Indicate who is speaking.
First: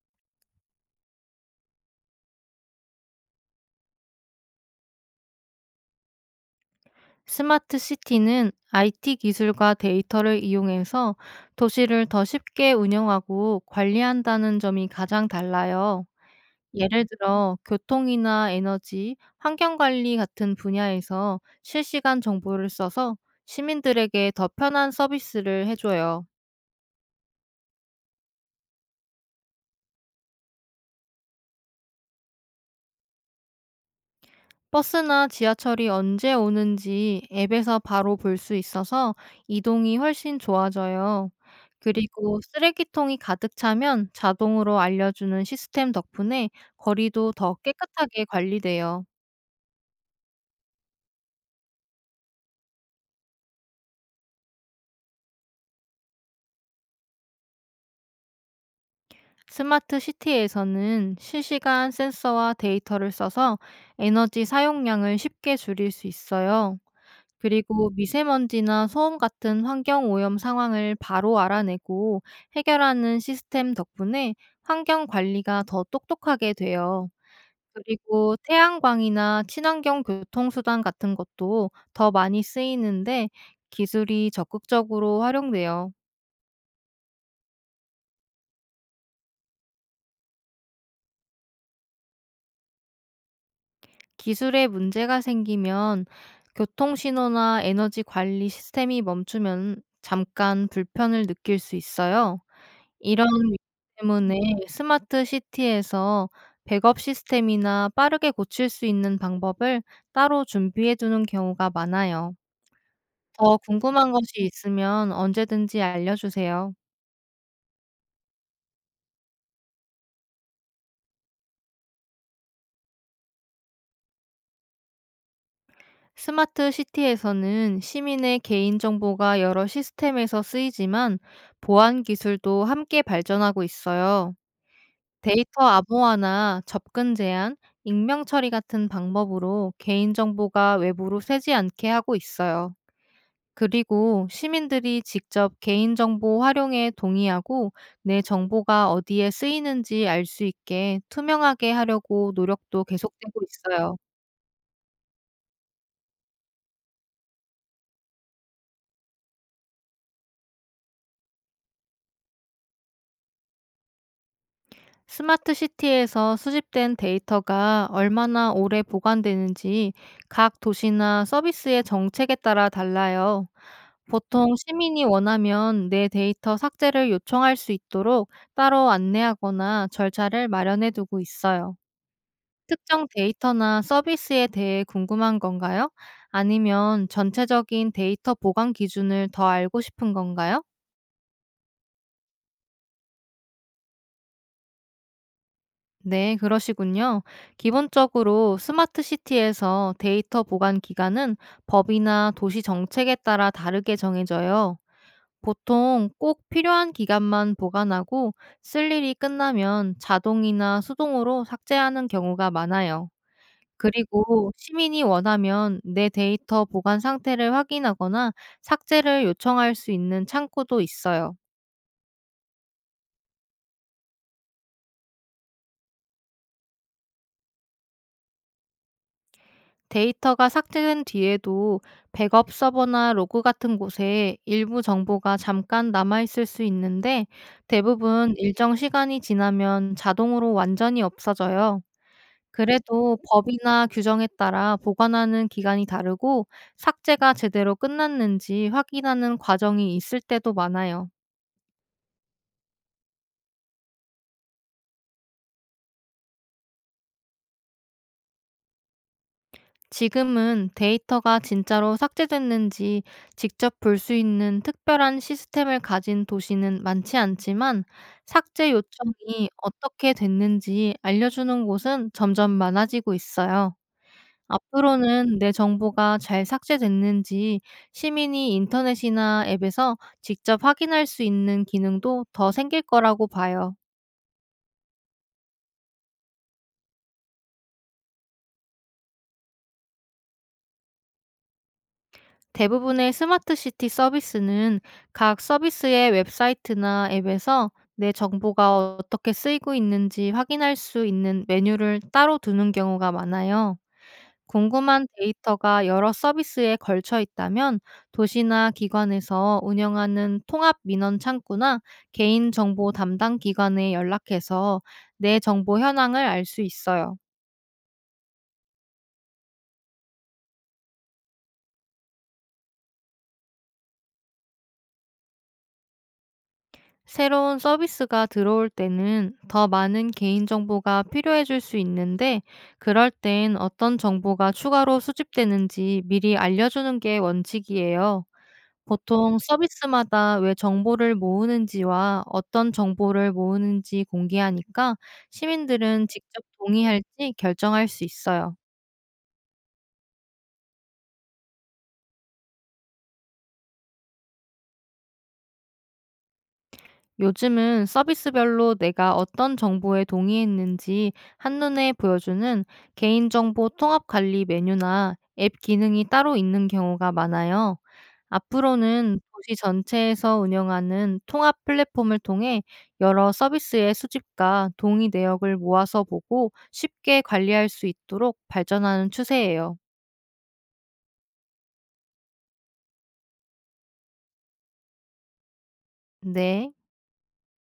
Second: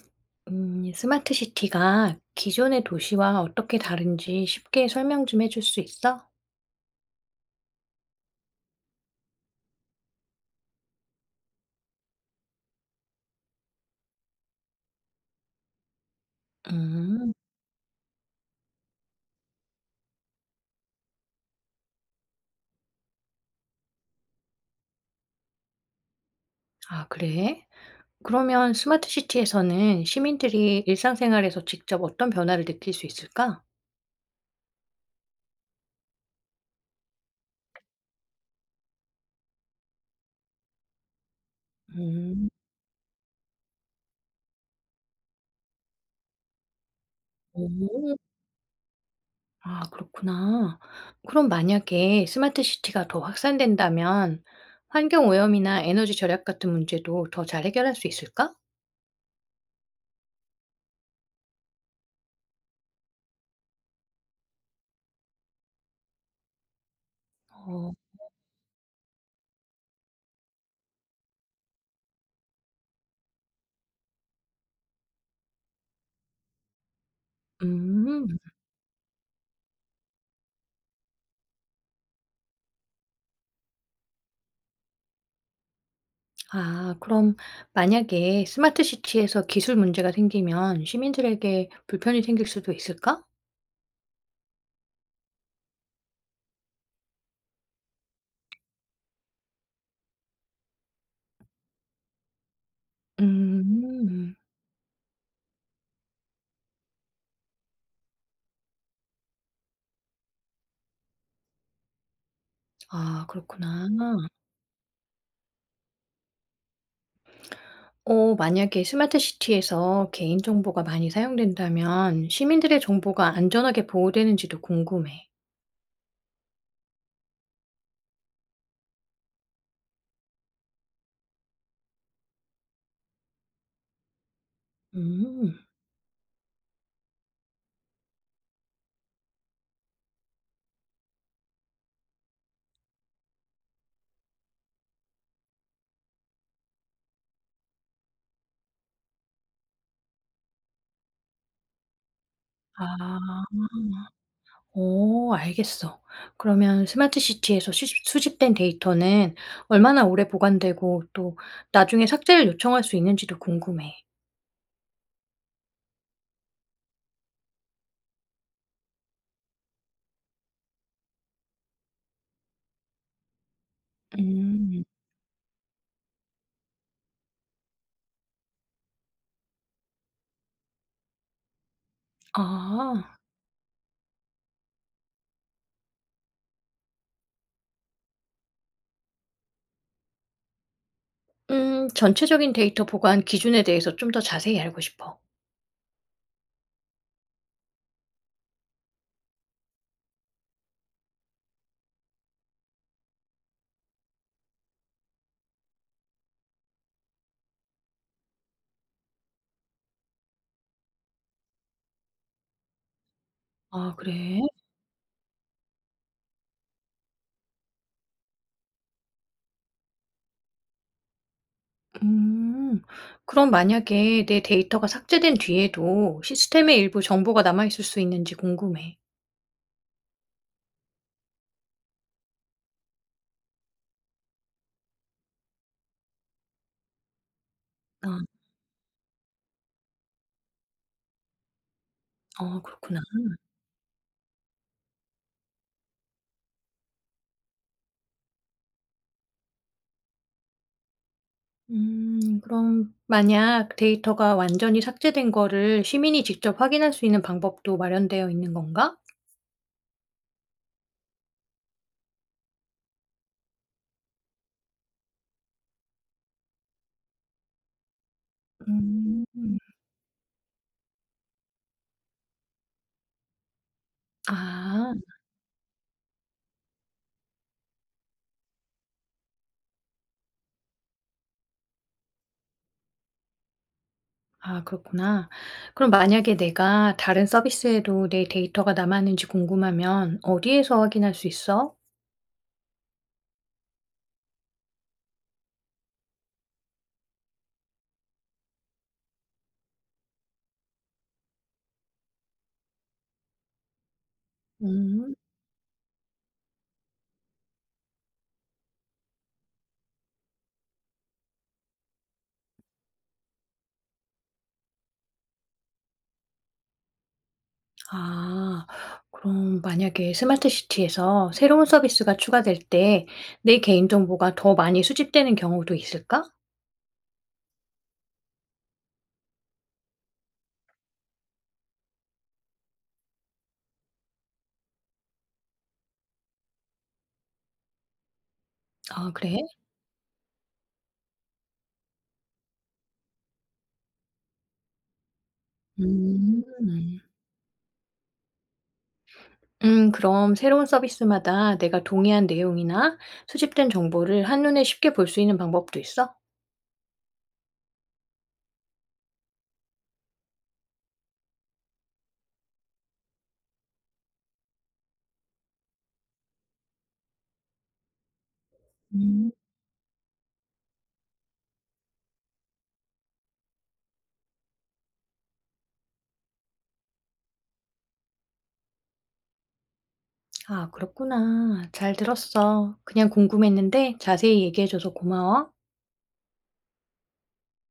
Speaker 1: 스마트 시티가 기존의 도시와 어떻게 다른지 쉽게 설명 좀 해줄 수 있어?
Speaker 2: 스마트 시티는 IT 기술과 데이터를 이용해서 도시를 더 쉽게 운영하고 관리한다는 점이 가장 달라요. 예를
Speaker 1: 음,
Speaker 2: 들어, 교통이나 에너지, 환경관리 같은 분야에서 실시간 정보를 써서 시민들에게 더 편한 서비스를 해줘요.
Speaker 1: 아, 그래? 그러면 스마트 시티에서는 시민들이 일상생활에서 직접 어떤 변화를 느낄 수 있을까?
Speaker 2: 버스나 지하철이 언제 오는지 앱에서 바로 볼 수 있어서 이동이 훨씬 좋아져요. 그리고
Speaker 1: 음,
Speaker 2: 쓰레기통이 가득 차면 자동으로 알려주는 시스템 덕분에 거리도 더
Speaker 1: 오,
Speaker 2: 깨끗하게 관리돼요.
Speaker 1: 아, 그렇구나. 그럼 만약에 스마트 시티가 더 확산된다면 환경 오염이나 에너지 절약 같은 문제도 더 잘 해결할 수 있을까?
Speaker 2: 스마트 시티에서는 실시간 센서와 데이터를 써서 에너지 사용량을 쉽게 줄일 수 있어요. 그리고
Speaker 1: 어,
Speaker 2: 미세먼지나 소음 같은 환경 오염 상황을 바로 알아내고 해결하는 시스템 덕분에 환경 관리가 더 똑똑하게 돼요. 그리고
Speaker 1: 음.
Speaker 2: 태양광이나 친환경 교통수단 같은 것도 더 많이 쓰이는데 기술이 적극적으로 활용돼요.
Speaker 1: 아, 그럼 만약에 스마트 시티에서 기술 문제가 생기면 시민들에게 불편이 생길 수도 있을까?
Speaker 2: 기술에 문제가 생기면 교통신호나 에너지 관리 시스템이 멈추면 잠깐 불편을 느낄 수 있어요. 이런 위기
Speaker 1: 음.
Speaker 2: 때문에 스마트 시티에서 백업 시스템이나 빠르게 고칠 수 있는 방법을 따로 준비해 두는 경우가 많아요.
Speaker 1: 아,
Speaker 2: 더
Speaker 1: 그렇구나.
Speaker 2: 궁금한 것이 있으면 언제든지 알려주세요.
Speaker 1: 어, 만약에 스마트 시티에서 개인 정보가 많이 사용된다면 시민들의 정보가 안전하게 보호되는지도 궁금해.
Speaker 2: 스마트 시티에서는 시민의 개인정보가 여러 시스템에서 쓰이지만 보안 기술도 함께 발전하고 있어요.
Speaker 1: 음.
Speaker 2: 데이터 암호화나 접근 제한, 익명 처리 같은 방법으로 개인정보가 외부로 새지 않게 하고 있어요. 그리고 시민들이 직접 개인정보 활용에 동의하고 내 정보가 어디에 쓰이는지 알 수 있게 투명하게 하려고 노력도 계속되고
Speaker 1: 아.
Speaker 2: 있어요.
Speaker 1: 오, 알겠어. 그러면 스마트 시티에서 수집된 데이터는 얼마나 오래 보관되고 또 나중에 삭제를 요청할 수 있는지도 궁금해.
Speaker 2: 스마트 시티에서 수집된 데이터가 얼마나 오래 보관되는지 각 도시나 서비스의 정책에 따라 달라요. 보통
Speaker 1: 음.
Speaker 2: 시민이 원하면 내 데이터 삭제를 요청할 수 있도록 따로 안내하거나 절차를 마련해 두고 있어요. 특정
Speaker 1: 아.
Speaker 2: 데이터나 서비스에 대해 궁금한 건가요? 아니면 전체적인 데이터 보관 기준을 더 알고 싶은 건가요?
Speaker 1: 전체적인 데이터 보관 기준에 대해서 좀 더 자세히 알고 싶어.
Speaker 2: 네, 그러시군요. 기본적으로 스마트 시티에서 데이터 보관 기간은 법이나 도시 정책에 따라 다르게 정해져요. 보통 꼭 필요한 기간만 보관하고 쓸 일이 끝나면 자동이나 수동으로 삭제하는 경우가 많아요.
Speaker 1: 아, 그래?
Speaker 2: 그리고 시민이 원하면 내 데이터 보관 상태를 확인하거나 삭제를 요청할 수 있는 창구도 있어요.
Speaker 1: 음. 그럼 만약에 내 데이터가 삭제된 뒤에도 시스템의 일부 정보가 남아 있을 수 있는지 궁금해.
Speaker 2: 데이터가 삭제된 뒤에도 백업 서버나 로그 같은 곳에 일부 정보가 잠깐 남아있을 수 있는데,
Speaker 1: 아.
Speaker 2: 대부분 일정 시간이 지나면 자동으로 완전히 없어져요.
Speaker 1: 어, 그렇구나.
Speaker 2: 그래도 법이나 규정에 따라 보관하는 기간이 다르고 삭제가 제대로 끝났는지 확인하는 과정이 있을 때도 많아요.
Speaker 1: 그럼 만약 데이터가 완전히 삭제된 거를 시민이 직접 확인할 수 있는 방법도 마련되어 있는 건가?
Speaker 2: 지금은 데이터가 진짜로 삭제됐는지 직접 볼 수 있는 특별한 시스템을 가진 도시는 많지 않지만, 삭제
Speaker 1: 음.
Speaker 2: 요청이 어떻게 됐는지 알려주는 곳은 점점 많아지고 있어요.
Speaker 1: 아.
Speaker 2: 앞으로는 내 정보가 잘 삭제됐는지 시민이 인터넷이나 앱에서 직접 확인할 수 있는 기능도 더 생길 거라고 봐요.
Speaker 1: 아, 그렇구나. 그럼 만약에 내가 다른 서비스에도 내 데이터가 남았는지 궁금하면 어디에서 확인할 수 있어?
Speaker 2: 대부분의 스마트 시티 서비스는 각 서비스의 웹사이트나 앱에서 내 정보가 어떻게 쓰이고 있는지 확인할 수 있는 메뉴를 따로 두는 경우가 많아요. 궁금한
Speaker 1: 음.
Speaker 2: 데이터가 여러 서비스에 걸쳐 있다면 도시나 기관에서 운영하는 통합 민원 창구나 개인 정보 담당 기관에 연락해서 내 정보 현황을 알 수 있어요.
Speaker 1: 아. 그럼 만약에 스마트 시티에서 새로운 서비스가 추가될 때 내 개인 정보가 더 많이 수집되는 경우도 있을까?
Speaker 2: 새로운 서비스가 들어올 때는 더 많은 개인정보가 필요해질 수 있는데, 그럴 땐 어떤 정보가 추가로 수집되는지 미리 알려주는 게 원칙이에요.
Speaker 1: 아, 그래?
Speaker 2: 보통 서비스마다 왜 정보를 모으는지와 어떤 정보를 모으는지 공개하니까 시민들은 직접
Speaker 1: 음.
Speaker 2: 동의할지 결정할 수 있어요.
Speaker 1: 그럼 새로운 서비스마다 내가 동의한 내용이나 수집된 정보를 한눈에 쉽게 볼 수 있는 방법도 있어?
Speaker 2: 요즘은 서비스별로 내가 어떤 정보에 동의했는지 한눈에 보여주는 개인정보 통합 관리 메뉴나 앱 기능이 따로 있는 경우가 많아요. 앞으로는
Speaker 1: 음.
Speaker 2: 도시 전체에서 운영하는 통합 플랫폼을 통해 여러 서비스의 수집과 동의 내역을 모아서 보고 쉽게 관리할 수 있도록 발전하는 추세예요.
Speaker 1: 아, 그렇구나. 잘 들었어. 그냥 궁금했는데 자세히 얘기해줘서 고마워.
Speaker 2: 네.